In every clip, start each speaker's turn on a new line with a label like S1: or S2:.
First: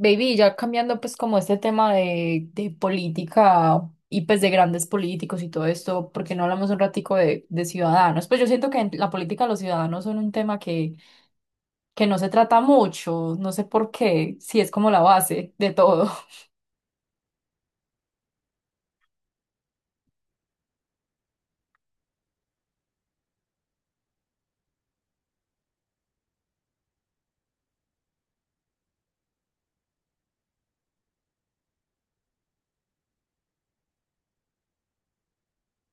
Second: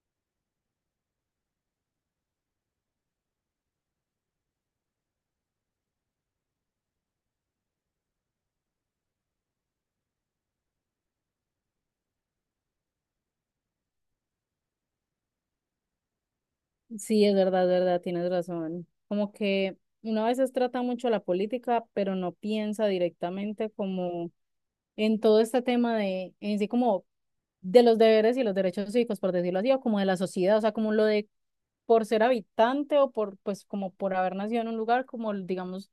S1: Baby, ya cambiando pues como este tema de política y pues de grandes políticos y todo esto, ¿porque no hablamos un ratico de ciudadanos? Pues yo siento que en la política los ciudadanos son un tema que no se trata mucho, no sé por qué, si es como la base de todo.
S2: Sí, es verdad, tienes razón. Como que uno a veces trata mucho la política, pero no piensa directamente como en todo este tema en sí como de los deberes y los derechos cívicos, por decirlo así, o como de la sociedad, o sea, como lo de por ser habitante o por, pues, como por haber nacido en un lugar, como, digamos,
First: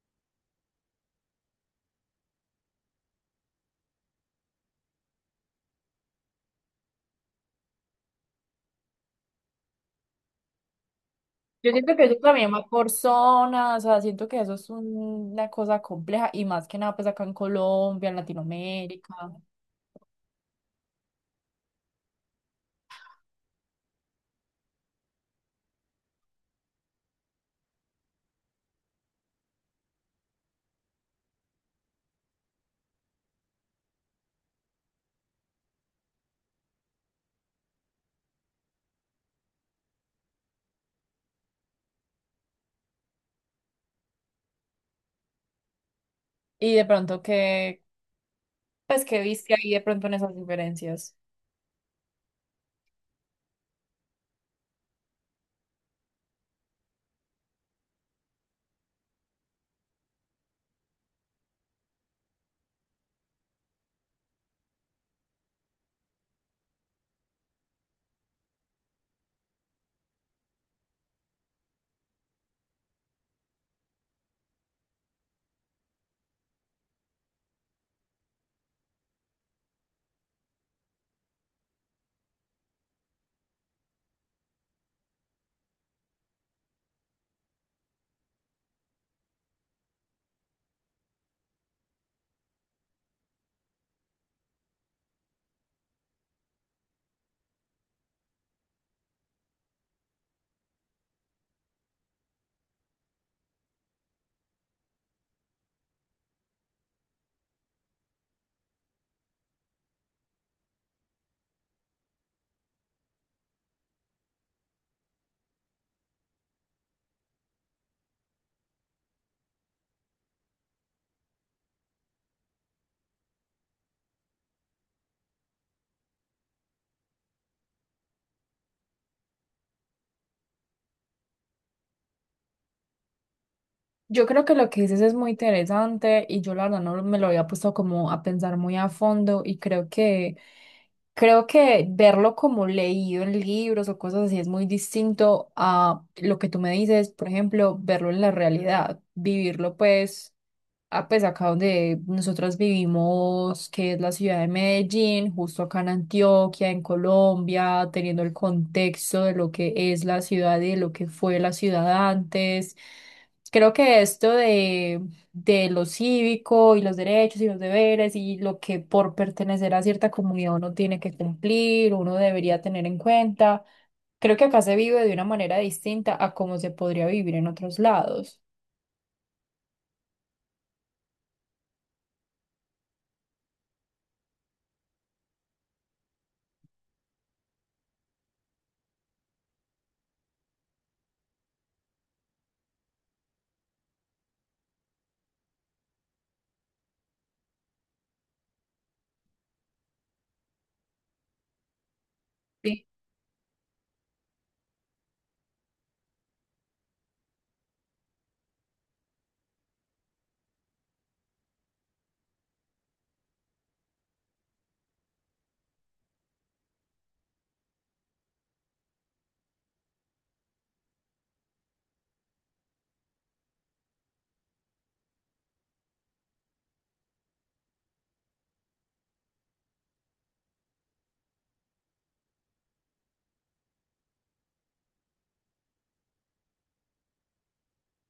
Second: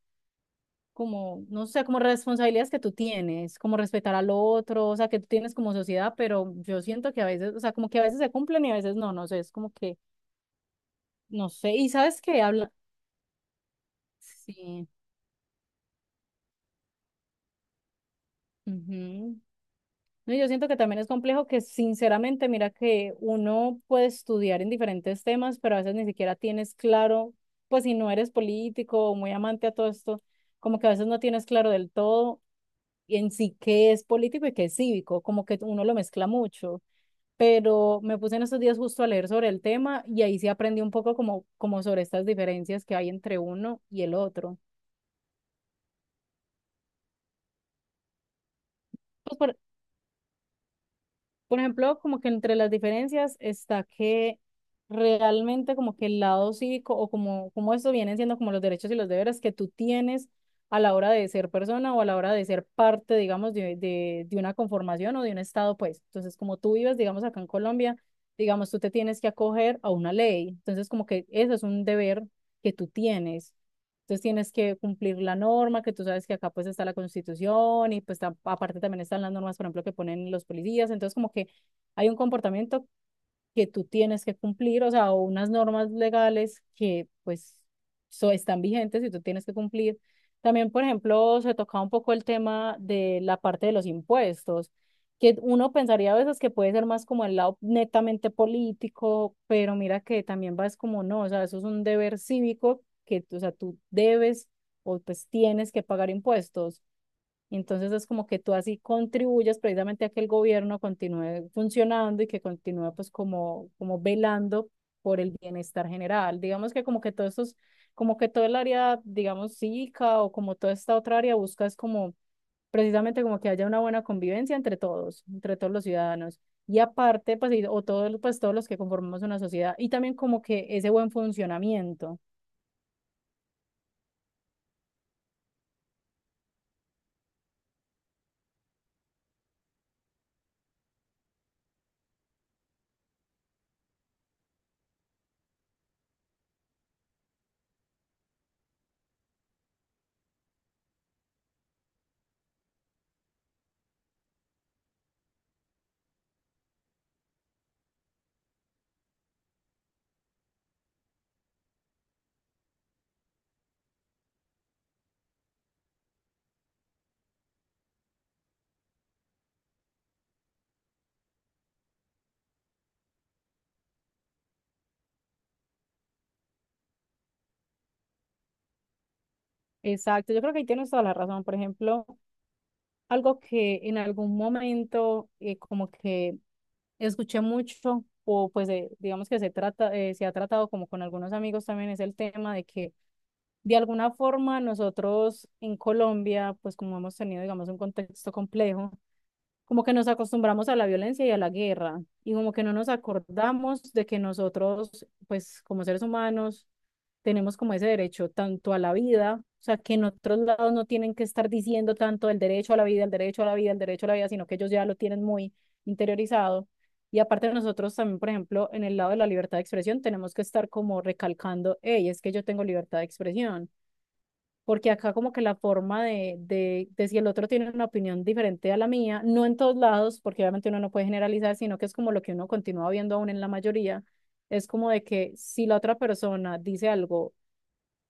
S2: como, no sé, como responsabilidades que tú tienes, como respetar al otro, o sea, que tú tienes como sociedad, pero yo siento que a veces, o sea, como que a veces se cumplen y a veces no, no sé, es como que, no
S1: Yo
S2: sé, y
S1: siento que eso
S2: sabes que
S1: también va por zonas, o sea, siento que
S2: sí.
S1: una cosa compleja y más que nada pues acá en Colombia, en Latinoamérica
S2: Ujú. No, yo siento que también es complejo que sinceramente, mira que uno puede estudiar en diferentes temas, pero a veces ni siquiera tienes claro, pues si no eres político o muy amante a todo esto, como que a veces no tienes claro del todo en sí qué es político y qué es cívico, como que uno lo mezcla mucho. Pero me puse en estos días justo a leer sobre el tema y ahí sí aprendí un poco como, como sobre estas diferencias que hay entre uno y el otro.
S1: y de pronto que, pues que
S2: Pues
S1: viste
S2: por-
S1: ahí de pronto en esas diferencias.
S2: Por ejemplo, como que entre las diferencias está que realmente como que el lado cívico o como, como esto vienen siendo como los derechos y los deberes que tú tienes a la hora de ser persona o a la hora de ser parte, digamos, de una conformación o de un estado, pues. Entonces, como tú vives, digamos, acá en Colombia, digamos, tú te tienes que acoger a una ley. Entonces, como que eso es un deber que tú tienes. Entonces tienes que cumplir la norma, que tú sabes que acá pues está la Constitución y pues aparte también están las normas, por ejemplo, que ponen los policías. Entonces como que hay un comportamiento que tú tienes que cumplir, o sea, o unas normas legales que pues so, están vigentes y tú tienes que cumplir. También, por ejemplo, se tocaba un poco el tema de la parte de los impuestos, que uno pensaría a veces que puede ser más como el lado netamente político, pero mira que también va es como no, o sea, eso es un deber cívico que, o sea, tú debes o pues tienes que pagar impuestos. Entonces es como que tú así contribuyes precisamente a que el gobierno continúe funcionando y que continúe pues como, como velando por el bienestar general. Digamos que como que todos estos, como que todo el área, digamos, cívica o como toda esta otra área busca es como precisamente como que haya una buena convivencia entre todos los ciudadanos. Y aparte, pues, o todos, pues, todos los que conformamos una sociedad y también como que ese buen funcionamiento.
S1: Yo creo que lo que dices es muy interesante y yo la verdad no me lo había puesto como a pensar muy a fondo y creo que verlo como leído en libros o cosas así es muy distinto a lo que tú me dices, por ejemplo, verlo en la realidad, vivirlo pues a pues acá donde nosotras vivimos, que es la ciudad de Medellín, justo acá en Antioquia, en Colombia, teniendo el contexto de lo que es la ciudad y de lo que fue la ciudad antes. Creo que esto de lo cívico y los derechos y los deberes y lo que por pertenecer a cierta comunidad uno tiene que cumplir, uno debería tener en cuenta, creo que acá se vive de una manera distinta a cómo se podría vivir en otros lados.
S2: Exacto, yo creo que ahí tienes toda la razón. Por ejemplo, algo que en algún momento como que escuché mucho, o pues digamos que se trata, se ha tratado como con algunos amigos también, es el tema de que de alguna forma nosotros en Colombia, pues como hemos tenido, digamos, un contexto complejo, como que nos acostumbramos a la violencia y a la guerra, y como que no nos acordamos de que nosotros, pues como seres humanos, tenemos como ese derecho tanto a la vida, o sea, que en otros lados no tienen que estar diciendo tanto el derecho a la vida, el derecho a la vida, el derecho a la vida, sino que ellos ya lo tienen muy interiorizado. Y aparte de nosotros también, por ejemplo, en el lado de la libertad de expresión, tenemos que estar como recalcando, hey, es que yo tengo libertad de expresión porque acá como que la forma de si el otro tiene una opinión diferente a la mía, no en todos lados, porque obviamente uno no puede generalizar, sino que es como lo que uno continúa viendo aún en la mayoría, es como de que si la otra persona dice algo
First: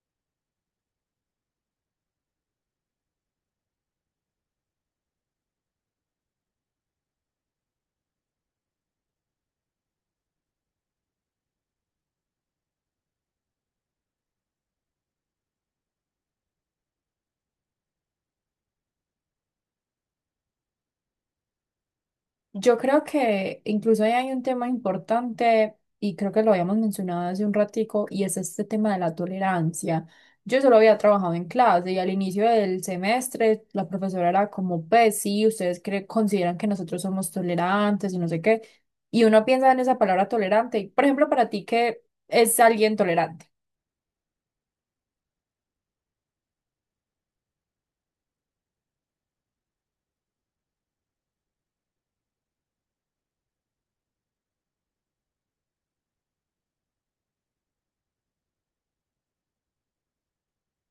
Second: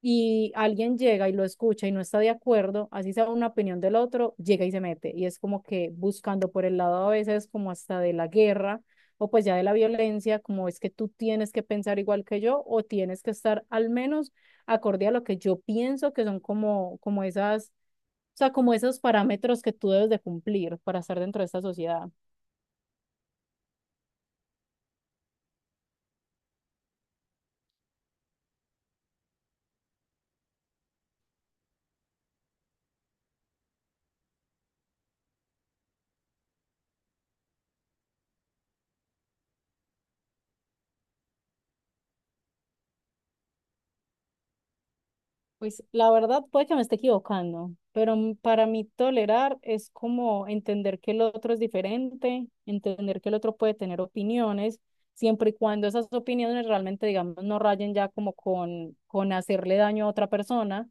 S2: y alguien llega y lo escucha y no está de acuerdo, así sea una opinión del otro, llega y se mete. Y es como que buscando por el lado a veces como hasta de la guerra o pues ya de la violencia, como es que tú tienes que pensar igual que yo o tienes que estar al menos acorde a lo que yo pienso que son como, como esas, o sea, como esos parámetros que tú debes de cumplir para estar dentro de esta sociedad.
S1: Yo creo que incluso ahí hay un tema importante y creo que lo habíamos mencionado hace un ratico y es este tema de la tolerancia. Yo solo había trabajado en clase y al inicio del semestre la profesora era como, pues sí, ustedes consideran que nosotros somos tolerantes y no sé qué. Y uno piensa en esa palabra tolerante. Y, por ejemplo, para ti, ¿qué es alguien tolerante?
S2: Pues la verdad puede que me esté equivocando, pero para mí tolerar es como entender que el otro es diferente, entender que el otro puede tener opiniones, siempre y cuando esas opiniones realmente, digamos, no rayen ya como con hacerle daño a otra persona,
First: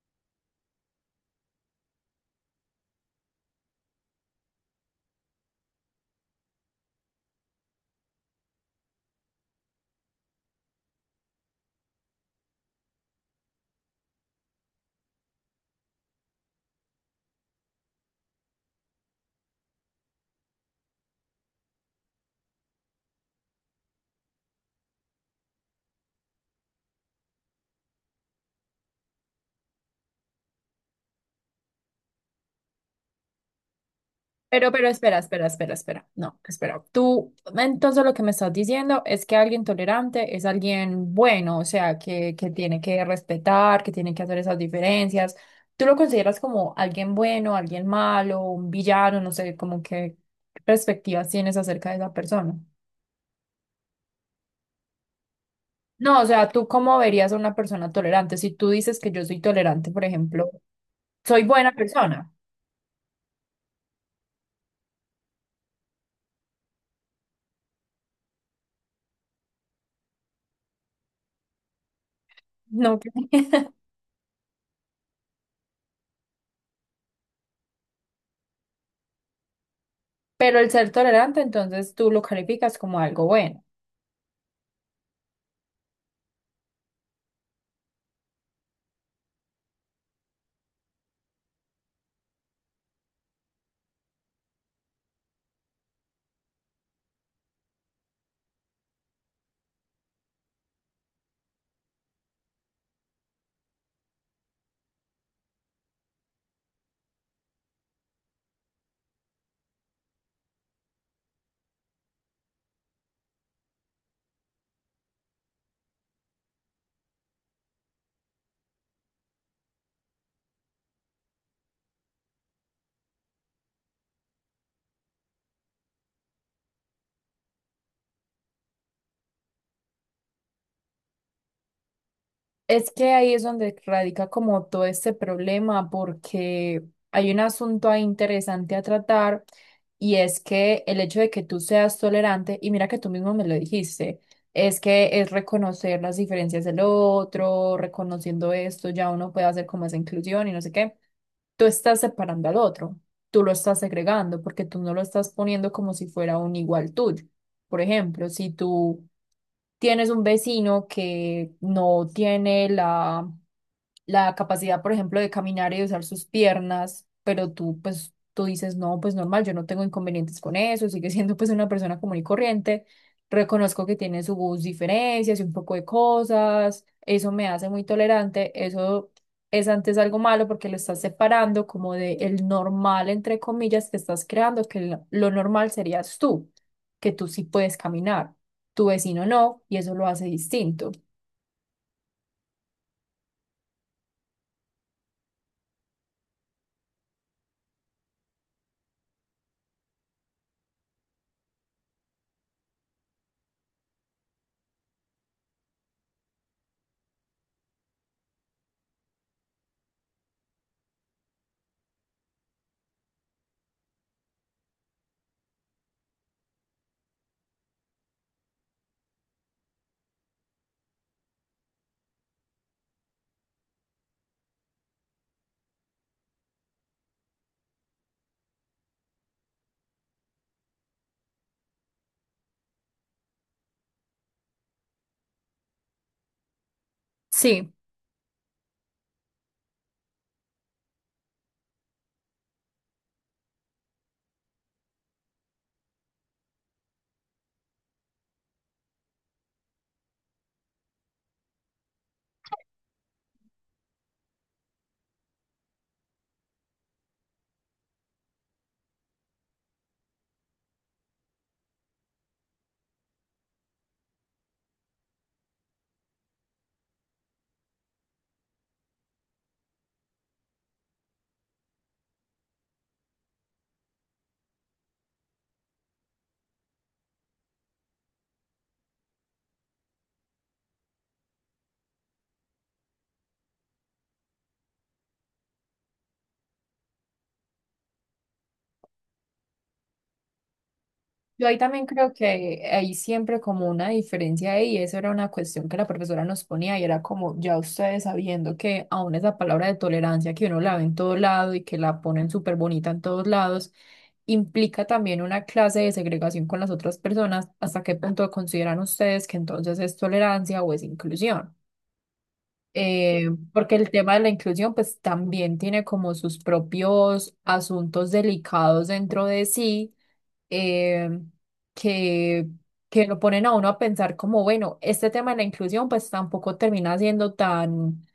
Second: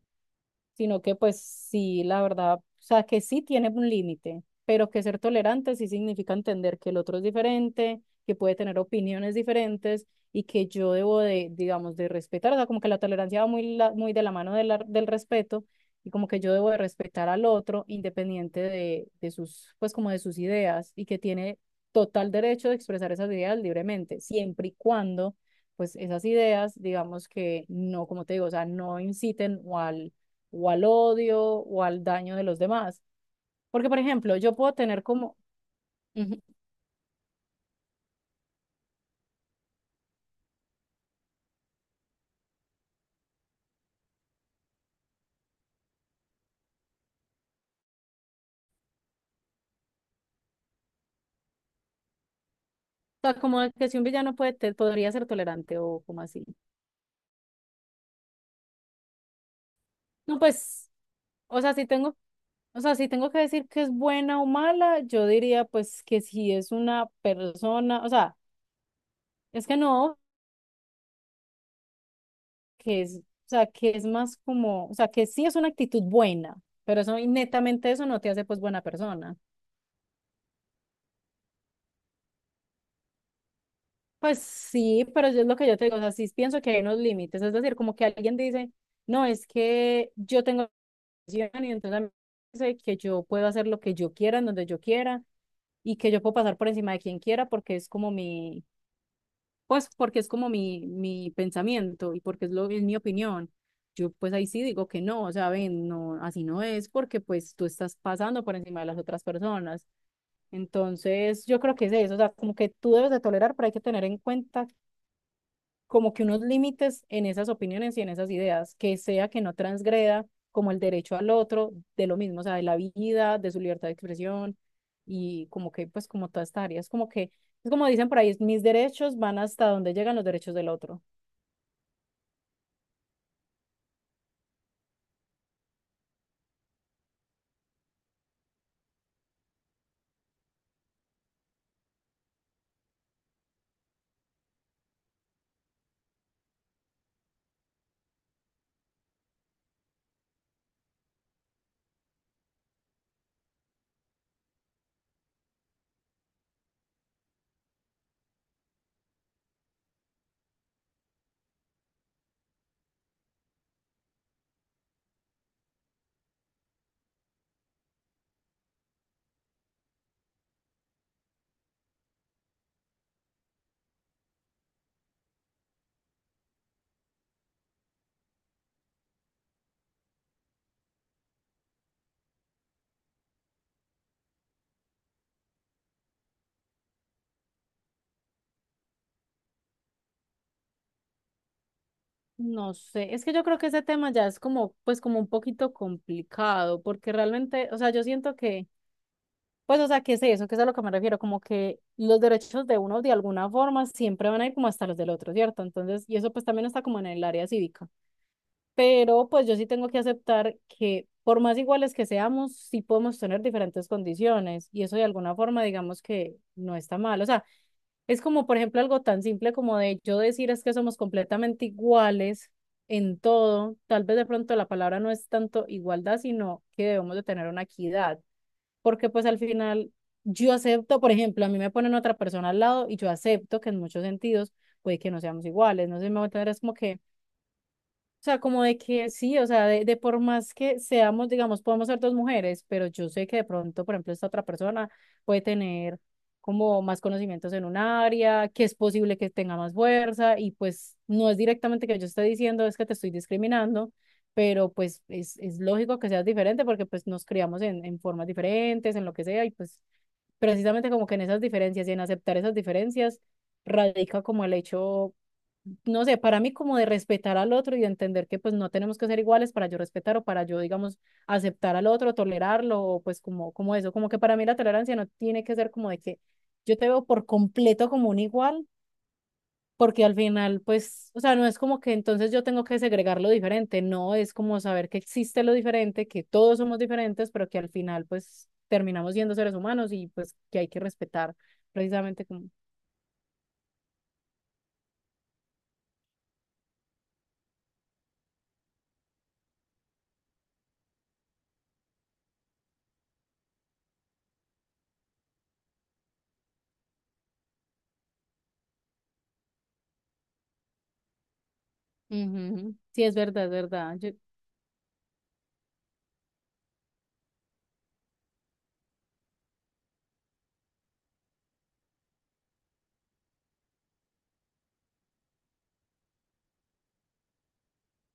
S2: sino que pues sí, la verdad, o sea, que sí tiene un límite, pero que ser tolerante sí significa entender que el otro es diferente, que puede tener opiniones diferentes y que yo debo de, digamos, de respetar, o sea, como que la tolerancia va muy, muy de la mano de del respeto y como que yo debo de respetar al otro independiente de sus, pues como de sus ideas y que tiene total derecho de expresar esas ideas libremente, siempre y cuando, pues esas ideas, digamos que no, como te digo, o sea, no inciten o al odio o al daño de los demás. Porque, por ejemplo, yo
S1: Pero,
S2: puedo
S1: pero
S2: tener
S1: espera,
S2: como,
S1: espera, espera, espera.
S2: ujú.
S1: No,
S2: O
S1: espera. Tú, entonces lo que me estás diciendo es que alguien tolerante es alguien bueno, o sea, que tiene que respetar, que tiene que hacer esas diferencias. ¿Tú lo consideras como alguien bueno, alguien malo, un villano? No sé, como que qué perspectivas tienes acerca de esa persona.
S2: sea, como que si un villano puede, podría ser tolerante o
S1: No,
S2: como
S1: o
S2: así.
S1: sea, ¿tú cómo verías a una persona tolerante? Si tú dices que yo soy tolerante, por
S2: No,
S1: ejemplo,
S2: pues,
S1: soy
S2: o
S1: buena
S2: sea, si tengo,
S1: persona,
S2: o sea, si tengo que decir que es buena o mala, yo diría pues que si es una persona, o sea, es que no,
S1: no,
S2: que es, o sea, que es más como, o sea, que sí es una actitud buena, pero eso y netamente eso no te hace pues buena persona.
S1: pero el ser tolerante, entonces tú lo calificas como algo bueno.
S2: Pues sí, pero yo es lo que yo te digo, o sea, sí pienso que hay unos límites, es decir, como que alguien dice, no, es que yo tengo depresión y entonces a mí me dice que yo puedo hacer lo que yo quiera, en donde yo quiera, y que yo puedo pasar por encima de quien quiera porque es como mi, pues porque es como mi pensamiento y porque es lo, es mi opinión. Yo pues ahí sí digo que no, o sea, ven, no, así no es porque pues tú estás pasando por encima de las otras personas. Entonces, yo creo que es eso, o sea, como que tú debes de tolerar, pero hay que tener en cuenta como que unos límites en esas opiniones y en esas ideas, que sea que no transgreda como el derecho al otro, de lo mismo, o sea, de la vida, de su libertad de expresión y como que, pues, como toda esta área, es como que, es como dicen por ahí, mis derechos van hasta donde llegan los derechos del otro.
S1: Es que ahí es donde radica como todo este problema, porque hay un asunto ahí interesante a tratar y es que el hecho de que tú seas tolerante, y mira que tú mismo me lo dijiste, es que es reconocer las diferencias del otro, reconociendo esto, ya uno puede hacer como esa inclusión y no sé qué. Tú estás separando al otro, tú lo estás segregando porque tú no lo estás poniendo como si fuera un igual tuyo. Por ejemplo, si tú tienes un vecino que no tiene la capacidad, por ejemplo, de caminar y de usar sus piernas, pero tú, pues, tú dices, no, pues normal, yo no tengo inconvenientes con eso, sigue siendo pues una persona común y corriente, reconozco que tiene sus diferencias y un poco de cosas, eso me hace muy tolerante, eso es antes algo malo porque lo estás separando como de el normal, entre comillas, que estás creando, que lo normal serías tú, que tú sí puedes caminar, tu vecino no, y eso lo hace distinto.
S2: No sé, es que yo creo que ese tema ya es como, pues, como un poquito complicado, porque realmente, o sea, yo siento que pues, o sea, ¿qué es eso? ¿Qué es a lo que me refiero? Como que los derechos de uno de alguna forma siempre van a ir como hasta los del otro, ¿cierto? Entonces, y eso pues también está como en el área cívica. Pero pues yo sí tengo que aceptar que por más iguales que seamos, sí podemos tener diferentes condiciones y eso de alguna forma digamos que no está mal. O sea, es como por ejemplo algo tan simple como de yo decir es que somos completamente iguales en todo. Tal vez de pronto la palabra no es tanto igualdad, sino que debemos de tener una equidad porque pues al final yo acepto, por ejemplo, a mí me ponen otra persona al lado y yo acepto que en muchos sentidos puede que no seamos iguales, no sé si me voy a entender, es como que
S1: Sí.
S2: o sea, como de que sí, o sea, de por más que seamos, digamos, podemos ser dos mujeres, pero yo sé que de pronto, por ejemplo, esta otra persona puede tener como más conocimientos en un área, que es posible que tenga más fuerza y pues no es directamente que yo esté diciendo es que te estoy discriminando, pero pues es lógico que seas diferente porque pues nos criamos en formas diferentes, en lo que sea y pues precisamente como que en esas diferencias y en aceptar esas diferencias radica como el hecho, no sé, para mí como de respetar al otro y de entender que pues no tenemos que ser iguales para yo respetar o para yo, digamos, aceptar al otro, tolerarlo, o pues como, como eso, como que para mí la tolerancia no tiene que ser como de que yo te veo por completo como un igual, porque al final pues, o sea, no es como que entonces yo tengo que segregar lo diferente, no, es como saber que existe lo diferente, que todos somos diferentes, pero que al final pues terminamos siendo seres humanos y pues que hay que respetar
S1: Yo ahí también creo
S2: precisamente como...
S1: que hay siempre como una diferencia ahí, y eso era una cuestión que la profesora nos ponía y era como ya ustedes sabiendo que aún esa palabra de tolerancia que uno la ve en todo lado y que la ponen súper bonita en todos lados, implica también una clase de segregación con las otras personas, ¿hasta qué punto consideran ustedes que entonces es tolerancia o es inclusión?
S2: Ujú. Sí, es verdad, es
S1: Porque el
S2: verdad. Yo,
S1: tema de la inclusión pues también tiene como sus propios asuntos delicados dentro de sí, eh, que, que lo ponen a uno a pensar como, bueno, este tema de la inclusión pues tampoco termina siendo tan,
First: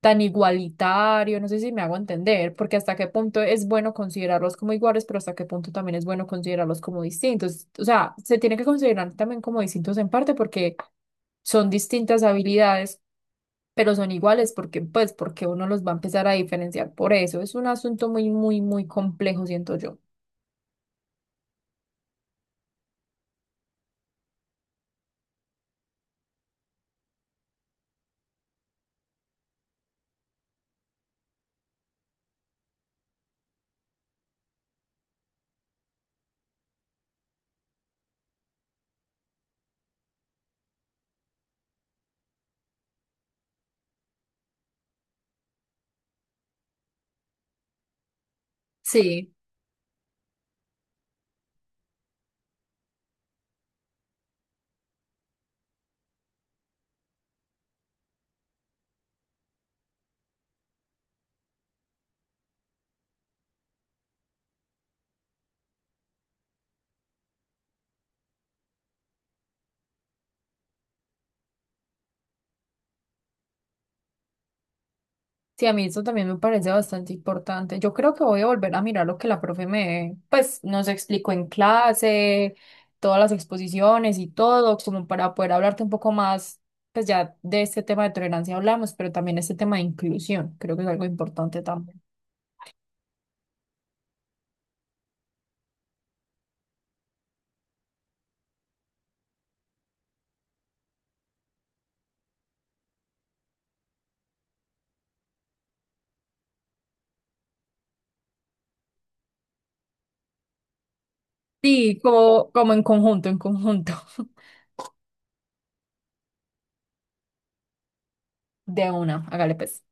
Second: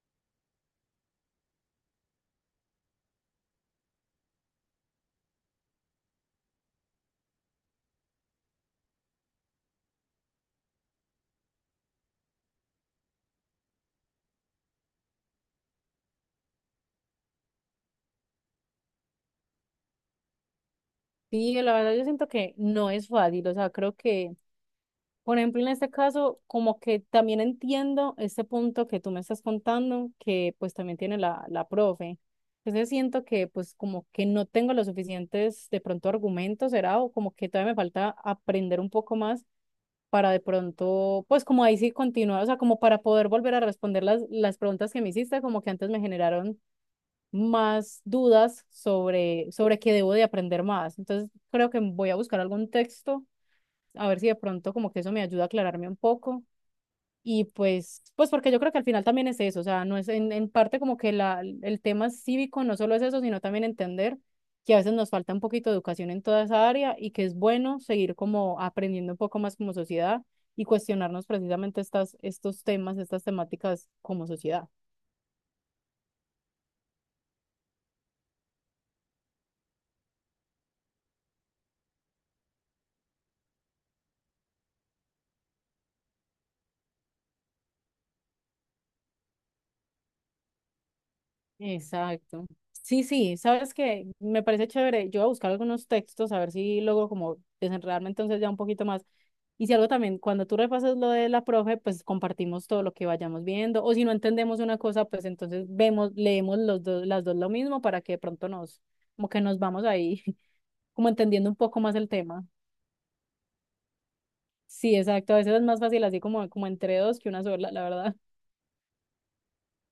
S1: tan igualitario, no sé si me hago entender, porque hasta qué punto es bueno considerarlos como iguales, pero hasta qué punto también es bueno considerarlos como distintos. O sea, se tiene que considerar también como distintos en parte porque son distintas habilidades. Pero son iguales porque pues porque uno los va a empezar a diferenciar por eso. Es un asunto muy complejo, siento yo.
S2: sí, la verdad yo siento que no es fácil, o sea, creo que, por ejemplo, en este caso, como que también entiendo este punto que tú me estás contando, que pues también tiene la profe. Entonces siento que pues como que no tengo los suficientes de pronto argumentos, será, o como que todavía me falta aprender un poco más para de pronto, pues como ahí sí continuar, o sea, como para poder volver a responder las preguntas que me hiciste, como que antes me generaron más dudas
S1: Sí.
S2: sobre, sobre qué debo de aprender más. Entonces, creo que voy a buscar algún texto, a ver si de pronto como que eso me ayuda a aclararme un poco. Y pues, pues porque yo creo que al final también es eso, o sea, no es en parte como que la, el tema cívico no solo es eso, sino también entender que a veces nos falta un poquito de educación en toda esa área y que es bueno seguir como aprendiendo un poco más como sociedad y cuestionarnos precisamente estas, estos temas, estas temáticas como sociedad.
S1: Sí, a mí eso también me parece bastante importante. Yo creo que voy a volver a mirar lo que la profe me, pues, nos explicó en clase, todas las exposiciones y todo, como para poder hablarte un poco más, pues ya de este tema de tolerancia hablamos, pero también este tema de inclusión, creo que es algo importante también.
S2: Exacto. Sí, sí, sabes que me parece chévere. Yo voy a buscar algunos textos a ver si logro como desenredarme entonces ya un poquito más. Y si algo también, cuando tú repases lo de la profe, pues compartimos todo lo que vayamos viendo. O si no entendemos una cosa, pues entonces vemos, leemos los dos, las dos lo mismo para que de pronto nos, como que nos vamos ahí, como entendiendo un poco más
S1: Sí,
S2: el tema.
S1: como, como en conjunto, en conjunto.
S2: Sí, exacto. A veces es más fácil así como, como entre dos que una sola, la verdad.
S1: De una, hágale pues.